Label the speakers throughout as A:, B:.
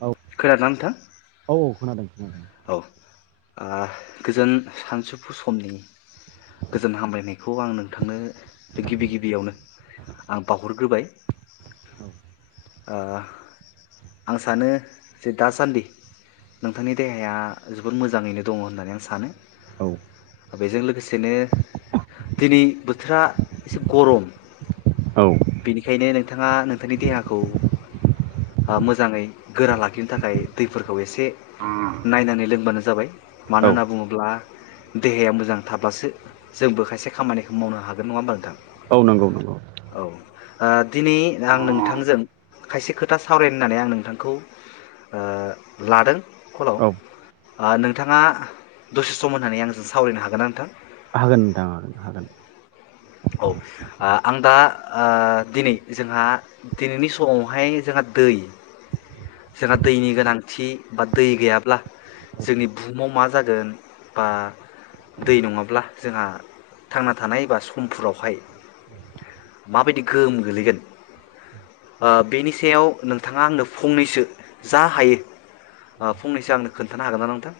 A: औ
B: खोनादोंना नोंथां
A: औ खोनादों खोनादों
B: औ ओह गोजोन सानसुफु समनि गोजोन हामलायनायखौ आं नोंथांनो गिबि गिबियावनो आं बावहरग्रोबाय ओह आं सानो जे दासान्दि नोंथांनि देहाया जोबोर मोजाङैनो दङ होननानै आं सानो
A: औ
B: बेजों लोगोसेनो दिनै बोथोरा एसे गरम
A: औ
B: बिनिखायनो नोंथाङा नोंथांनि देहाखौ मोजाङै गोरा लाखिनो थाखाय दैफोरखौ एसे नायनानै लोंबानो जाबाय मानो
A: औ
B: होनना बुङोब्ला देहाया मोजां थाब्लाासो जोंबो खायसे खामानिखौ मावनो हागोन नङा होमबा नोंथां
A: औ नंगौ नंगौ
B: औ दिनै आं नोंथांजों खायसे खोथा सावरायनो होननानै आं नोंथांखौ लादों कलाव
A: औ
B: आ नोंथाङा दसे सम होननानै आंजों सावरायनो हागोन ना नोंथां
A: हागोन नोंथां हागोन हागोन
B: औ आं दा दिनै जोंहा दिनैनि समावहाय जोंहा दै जोंहा दैनि गोनांथि बा दै गैयाब्ला
A: हागोन
B: जोंनि बुहुमाव मा जागोन बा दै नङाब्ला जोंहा थांना थानाय बा सम समफोरावहाय माबायदि गोहोम गोलैगोन बेनि सायाव नोंथाङा आंनो फंनैसो जा हायो फंनैसो आंनो खोन्थानो हागोन ना नोंथां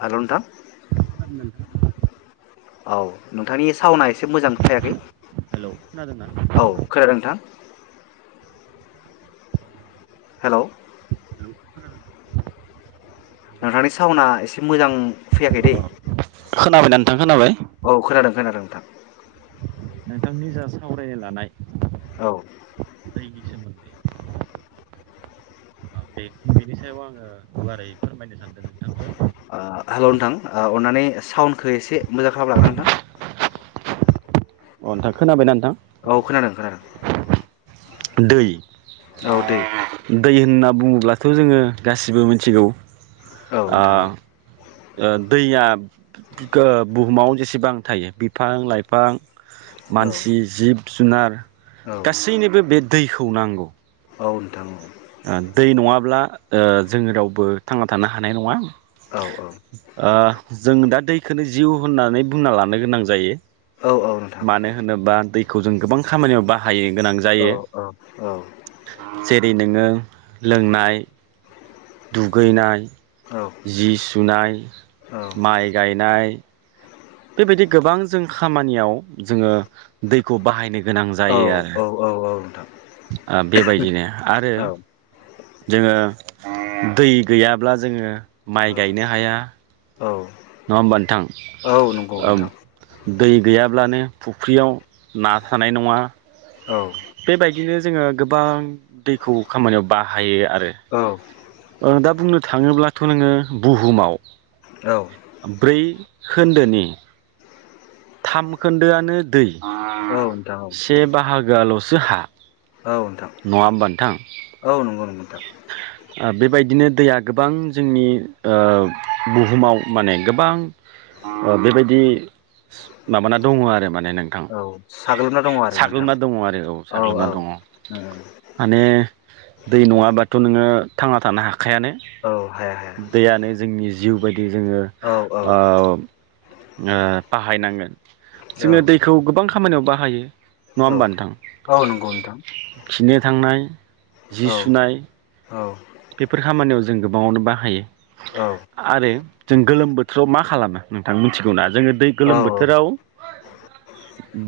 B: हेल' नोंथां
A: औ खोनादोंना नोंथाङा
B: औ नोंथांनि साउना एसे मोजां फैयाखै
A: खोनादोंना
B: औ खोनादों नोंथां हेलौ
A: हेलौ खोनादोंना हेलौ
B: नोंथांनि साउन्डआ एसे मोजां फैयाखै दै
A: खोनाबायना नोंथां? खोनाबाय
B: औ खोनादों खोनादों नोंथां।
A: निजा सावरानो लानाय।
B: औ
A: दैनि सोमोन्दै बे बेनि सायाव आङो गुवारै फोरमायनो सानदों। नोंथांजों अ
B: हेलौ नोंथां अननानै साउडखौ एसे मोजां खालामनो हागोना नोंथां
A: अ नोंथां खोनाबायना नोंथां।
B: औ खोनादों खोनादों
A: दै
B: औ दैे
A: दै होनना बुङोब्लाथ' जोङो गासिबो मिथिगौ
B: औ
A: ओ
B: नोंथां औ
A: दैया बुहुमाव जेसेबां थायो बिफां लाइफां
B: औ
A: मानसि जिब जुनार
B: औ
A: गासैनिबो बे दैखौ नांगौ
B: औ नोंथाङ औ
A: दै नङाब्ला जोंडो़ रावबो थांना थानो हानाय नङा
B: औ औ
A: जों दा दै बेखौनो जिउ होननानै बुंना लानो गोनां जायो
B: औ औ नोंथां
A: मानो होनोबा दै खौ जों गोबां खामानियाव बा हायनो गोनां
B: औ
A: जायो
B: औ औ
A: जेरैनो ओ लोंनाय दुगैनाय जि सुनाय माइ गायनाय बेबायदि गोबां जों खामानियाव जोङो दैखौ बाहायनो गोनां जायो आरो
B: औ औ औ नोंथां
A: ओ बेबायदिनो आरो
B: औ
A: जोङो दै गैयाब्ला जोङो माइ गायनो हाया
B: औ
A: नङा होमबा नोंथां
B: औ नंगौ
A: औ
B: नोंथां
A: दै गैयाब्लानो फुख्रियाव ना थानाय नङा
B: औ
A: बेबायदिनो जोङो गोबां दैखौ खामानियाव बाहायो आरो
B: औ
A: रो दा बुंनो थाङोब्लाथ' नोङो बुहुमाव
B: औ
A: ब्रै खोन्दोनि थाम खोन्दोआनो दै
B: नोंथां
A: से बाहागो आल'सो जोहा
B: औ नोंथां औ नंगौ नंगौ नोंथां
A: ओ बेबायदिनो दैया गोबां जोंनि ओ बुहुमाव माने गोबां ओ बेबायदि माबाना दङ आरो माने ने नोंथां
B: औ साग्लोबना दङ आरो नोंथां
A: साग्लोबना दङ आरो औ साग्लोबना दङ माने दै नङाबाथ' नोङो थांना थानो हा खायानो
B: औ हाया हाया
A: दैयानो जोंनि जिउ बायदि जोङो
B: औ औ
A: ओ ओ बाहायनांगोन
B: औ
A: जोङो दैखौ गोबां खामानियाव बाहायो नङा
B: औ
A: होमबा नोंथां
B: औ नंगौ नोंथां
A: खिनो थांनाय जि
B: औ
A: सुनाय
B: औ
A: बेफोर खामानियाव जो जों गोबाङावनो बाहायो।
B: औ
A: आरो जों गोलोम बोथोराव मा खालामो नोंथां मिथिगौना जोङो गोलोम
B: औ औ
A: बोथोराव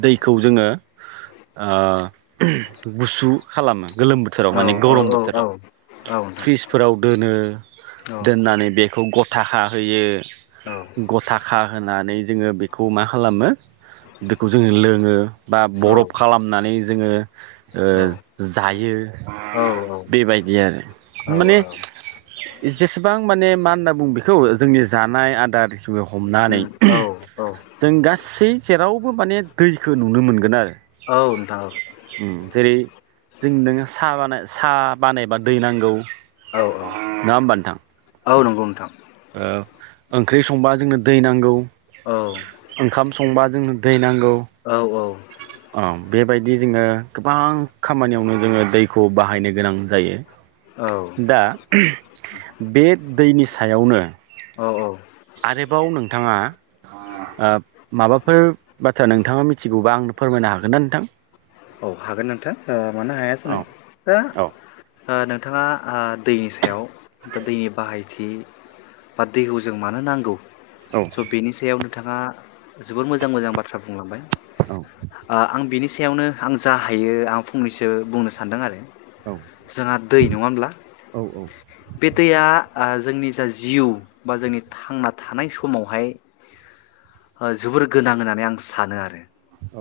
A: दैखौ जोङो ओ गुसु खालामो गोलोम बोथोराव
B: औ
A: माने गरम
B: औ औ
A: बोथोराव
B: औ नोंथां
A: फ्रिजफोराव दोनो
B: औ
A: दोननानै बेखौ गथ' थाखा होयो
B: औ
A: गथाखा होनानै जोङो बेखौ मा खालामो बेखौ जोङो लोङो बा बरफ खालामनानै जोंङो ओ जायो
B: औ
A: बेबायदि आरो माने जेसेबां माने मा होनना बुं बेखौ जोंनि जानाय आदार जोङो हमनानै
B: उम औ
A: जों गासै जेरावबो माने दैखौ नुनो मोनगोन आरो
B: औ नोंथां औ
A: उम जेरै जों नो साहा बानाय साहा बानायबा दै नांगौ
B: औ
A: नङा होमबा नोंथां
B: औ औ नंगौ नोंथां
A: ओ ओंख्रि संबा जोंनो दै नांगौ
B: औ
A: ओंखाम संबा जोंनो दै नां
B: औ औ।
A: बेबायदि जोङो गोबां खामानियावनो जोङो दैखौ बाहायनो गोनां जायो। दा बे दैनि सायावनो।
B: औ
A: आरोबाव नों थांङा ओ माबाफोर बाथ्रा नोंथाङा मिथिगौबा आंनो फोरमायनो हागोन ना नोंथां?
B: औ हागोन नोंथां ओ मानो हाया जानो
A: औ
B: दा
A: औ
B: ओ नोंथाङा ओ दैनि सायाव दा दैनि बाहायथि बा दैखौ जों मानो नांगौ
A: औ
B: स' बेनि सायाव नों थांङा जोबोर मोजां मोजां बाथ्रा बुंलांबाय
A: औ
B: ओ आं बिनि सेयावनो आं जा हायो आं फंनैसो बुंनो सानदों आरो। जोंहा दै नङा होमब्ला?
A: औ
B: बे दैया ओ जोंनि जा जिउ बा जोंनि थांना थानाय समावहाय ओ जोबोर गोनां होननानै आं सानो आरो।
A: औ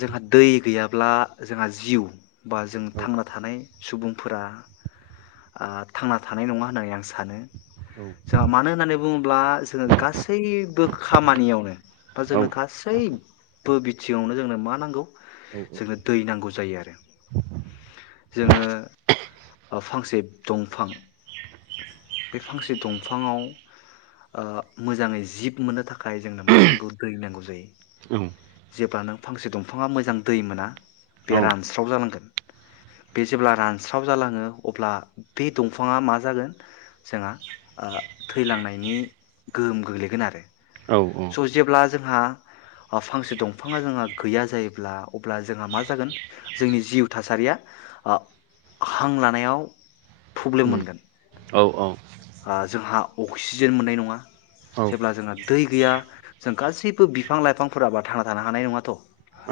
B: जोंहा दै गैयाब्ला जोंहा जिउ बा जों थांना थानाय सुबुंफोरा ओ थांना थानाय नङा होननानै आं सानो। जोंहा मानो होननानै बुङोब्ला जोङो गासैबो खामानियावनो बा
A: औ
B: जोंनो गासै बो बिथिंआवनो जोंनो मा नांगौ?
A: औ
B: जोंनो दै नांगौ जायो आरो जोङो ओ दंफां बे फांसे दंफाङाव ओ मोजाङै जिब मोननो थाख खाय जोंनो मा नांगौ दै नांगौ जायो
A: उम
B: जेब्लानो फांसे दंफाङा मोजां दै मोना बे रानस्राव जालांगोन। बे जेब्ला रानस्राव जालाङो अब्ला बे दंफाङा मा जागोन जोंहा ओ थैलांनायनि गोहोम गोग्लैगोन आरो।
A: औ औ।
B: स' जेब्ला जोंहा ओ फांसे दंफाङा जोंहा गैया जायोब्ला अब्ला जोंहा मा जागोन जोंनि जिउ थासारिया ओ हां लानायाव प्रब्लेम मोनगोन।
A: औ औ।
B: ओ जोंहा अक्सिजेन मोननाय नङा।
A: औ
B: जेब्ला जोंहा दै गैया जों गासैबो बिफां लाइफांफोराबा थांना थानो हानाय नङाथ'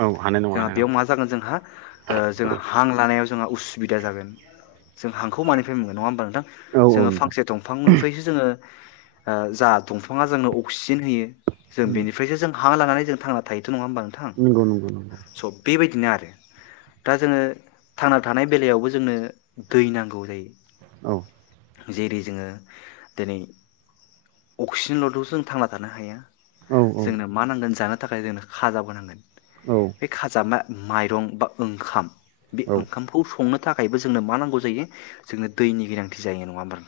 A: औ हानाय नङा हानाय नङा
B: बेयाव मा जागोन जोंहा ओ जों हां लानायाव जोंहा उसुबिदा जागोन जों हांखौ मानिफ्राय मोनगोन नङा होमबब्ला नोंथां
A: औ औ
B: जोङो
A: नोंथां
B: फांसे दंफांनिफ्रायसो जोङो ओ जा दंफाङा जोंनो अक्सिजेन होयो जों
A: उम
B: बेनिफ्रायस जों हां लानानै जों थांना थायो थ' नङा होमबा नोंथां
A: नंगौ नंगौ नंगौ
B: स' बेबायदिनो आरो दा जोङो थांना थानाय बेलायावबो जोंनो दै नांगौ जायो
A: औ
B: जेरै जोङो दिनै अक्सिजेनल'थ' जों थांना थानो हाया
A: औ औ
B: जोंनो मा नांगोन जानो थाखाय जोंनो खाजाबो नांगोन
A: औ
B: बे खाजामा माइरं बा ओंखाम बे
A: औ
B: ओंखामखौ संनो थाखायबो जोंनो मा नांगौ जायो जोंनो दैनि गोनांथि जायो नङा होनबा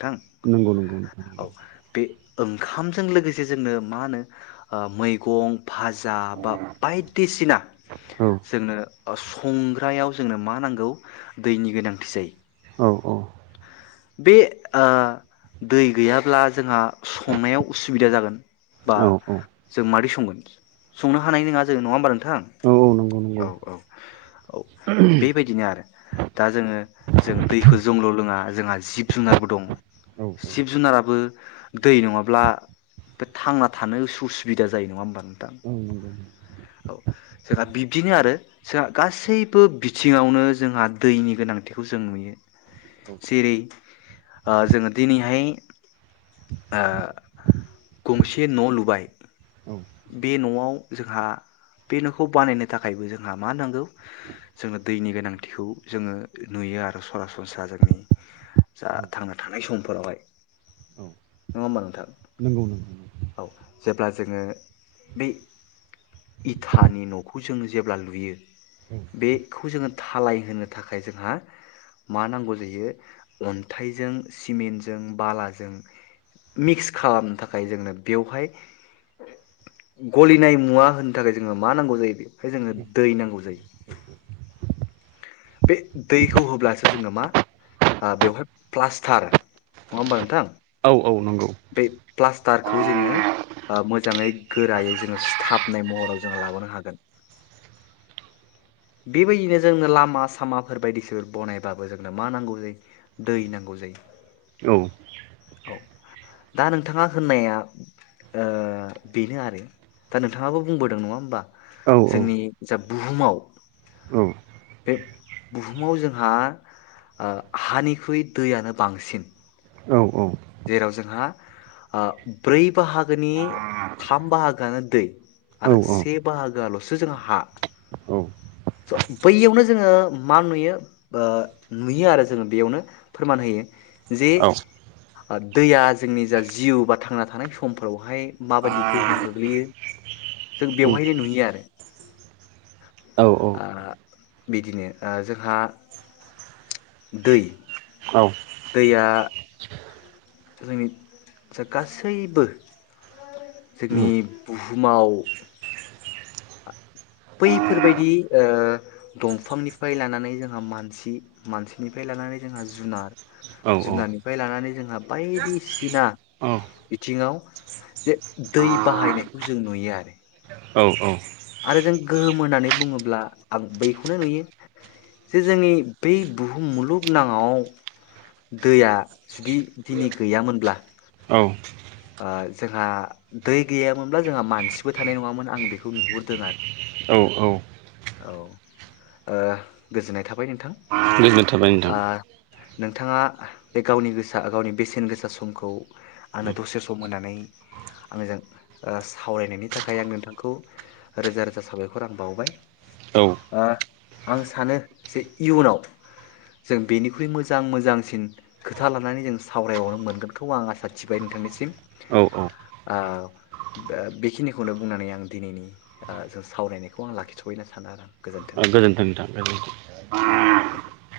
A: नंगौ नंगौ नंगौ
B: ओंखामजों लोगोसे जोंनो मा होनो मैगं भाजा बा बायदिसिना
A: औ
B: जोंनो अ संग्रायाव जोंनो मा नांगौ दैनि गोनांथि जायो
A: औ औ औ
B: बे आ दै गैयाब्ला जोंहा संनायाव उसुबिदा जागोन बा
A: औ
B: जों मारै संगोन संनो हानाय नङा जो नङा होमबा न नोंथां
A: औ औ नंगौ नंगौ
B: औ औ औ बेबायदिनो आरो दा जोङो जों दैखौ जंल' लोङा जोंहा ब जुनारबो दङ
A: औ
B: जिजुनाराबो दै नङाब्ला बे थांना थानो उसु उसुबिदा जायो नङा होमबानो थां
A: औ नंगौ
B: औ जोंहा बिब्दिनो आरो जोंहा गासैबो बिथिङावनो जोंहा दैनि गोनांथिखौ जों नुयो
A: औ
B: सिरि। आ जोङो दिनैहाय आ गंसे न' लुबाय।
A: औ
B: बे न'आव जोंहा बे न'खौ बानायनो थाखायबो जोंहा मा नांगौ जोङो दैनि गोनांथिखौ जोङो नुयो आरो सरासनस्रा जोंनि जा
A: औ
B: थांना थानाय सम। फोरावहाय
A: औ
B: नङा होमबा नोंथां?
A: नंगौ नंगौ।
B: औ जेब्ला जोङो बे इथानि न'खौ जोङो जेब्ला लुयो बेखौ जोङो धालाय होनो थाखाय जोंहा मा नांगौ जायो अन्थाइजों सिमेन्टजों बालाजों मिक्स खालामनो थाखाय जोंनो बेवहाय गलिनाय मुवा होनो थाखाय जोङो मा नांगौ जायो बेहाय जोंनो दै नांगौ जायो। बे दैखौ होब्लासो जोङो मा ओ बेवहाय प्लास्टार नङा होमबा नोंथां?
A: औ औ नंगौ औ
B: बे प्लास्टारखौ जोङो आ मोजाङै गोरायै जोङो सिथाबनाय महराव जोङो लाबोनो हागोन बेबायदिनो जोंनो लामा स सामाफोर बायदिस बनायबाबो जोंनो मा नांगौ जायो दै नांगौ जायो औ दा नोंथाङा होननाया ओ बेनो आरो दा नोंथाङाबो बुंबोदों नङा होनोमबा जोंनि जा बुहुमाव बे बुहुमाव जोंहा ओ हानिख्रुइ दैयानो बांसिन। जेराव जोंहा अ ब्रै बाहागोनि थाम बाहागोआनो दै
A: औ
B: आरो
A: औ औ
B: से बाहागोआल'सो जोंहा हा।
A: गोजोननाय
B: स' बैयावनो जोङो मा नुयो ओ नुयो आरो जोङो बेयावनो फोरमान होयो। जि दैया जोंनि जा जिउ बा थांना थानाय समफोरावहाय माबायदि गोहोम गोग्लैयो जों बेवहायनो नुयो आरो। आ बिदिनो ओ जोंहा दै। दैया जोंनि जा गासैबो जोंनि बुहुमाव बैफोरबायदि ओ दंफांनिफ्राय लानानै जोंहा मानसि मानसिनिफ्राय लानानै जोंहा जुनार जुनारनिफ्राय लानानै जोंहा बायदिसिना बिथिङाव जे दै बाहायनायखौ जों नुयो आरो। आरो जों गोहोम होननानै बुङोब्ला आं बैखौनो नुयो जे जोंनि बै बुहुम मुलुग नाङाव दैया जुदि दिनै गैयामोनब्ला ओ जोंहा दै गैयामोनब्ला जोंहा मानसिबो थानाय नङामोन आं बेखौ नुहुरदों आरो औ ओ गोजोननाय थाबाय नोंथां।
A: गोजनो थाबायनो थां
B: ओ
A: [inaudible]
B: नोंथाङा बे गावनि गोसा गावनि बेसेन गोसा समखौ आंनो दसे सम होननानै आंजों सावरायनायनि ओ थाखाय आं नोंथांखौ रोजा रोजा साबायखर आं बावबाय
A: औ
B: ओ आं सानो जे इयुनाव जों बेनिख्रुइ मोजां मोजांसिन खोथा लानानै जों सावरायबावनो मोनगोनखौ आं आसा थिबाय नोंथांनि थिग
A: औ औ
B: आ बेखिनिखौनो बुंनानै आं दिनैनि आ जों सावरायनायखौ आं लाखिथफैनो सानो आरो।
A: गोजोन्थों नोंथां गोजोनथों
B: औ गोजोन
A: [inaudible]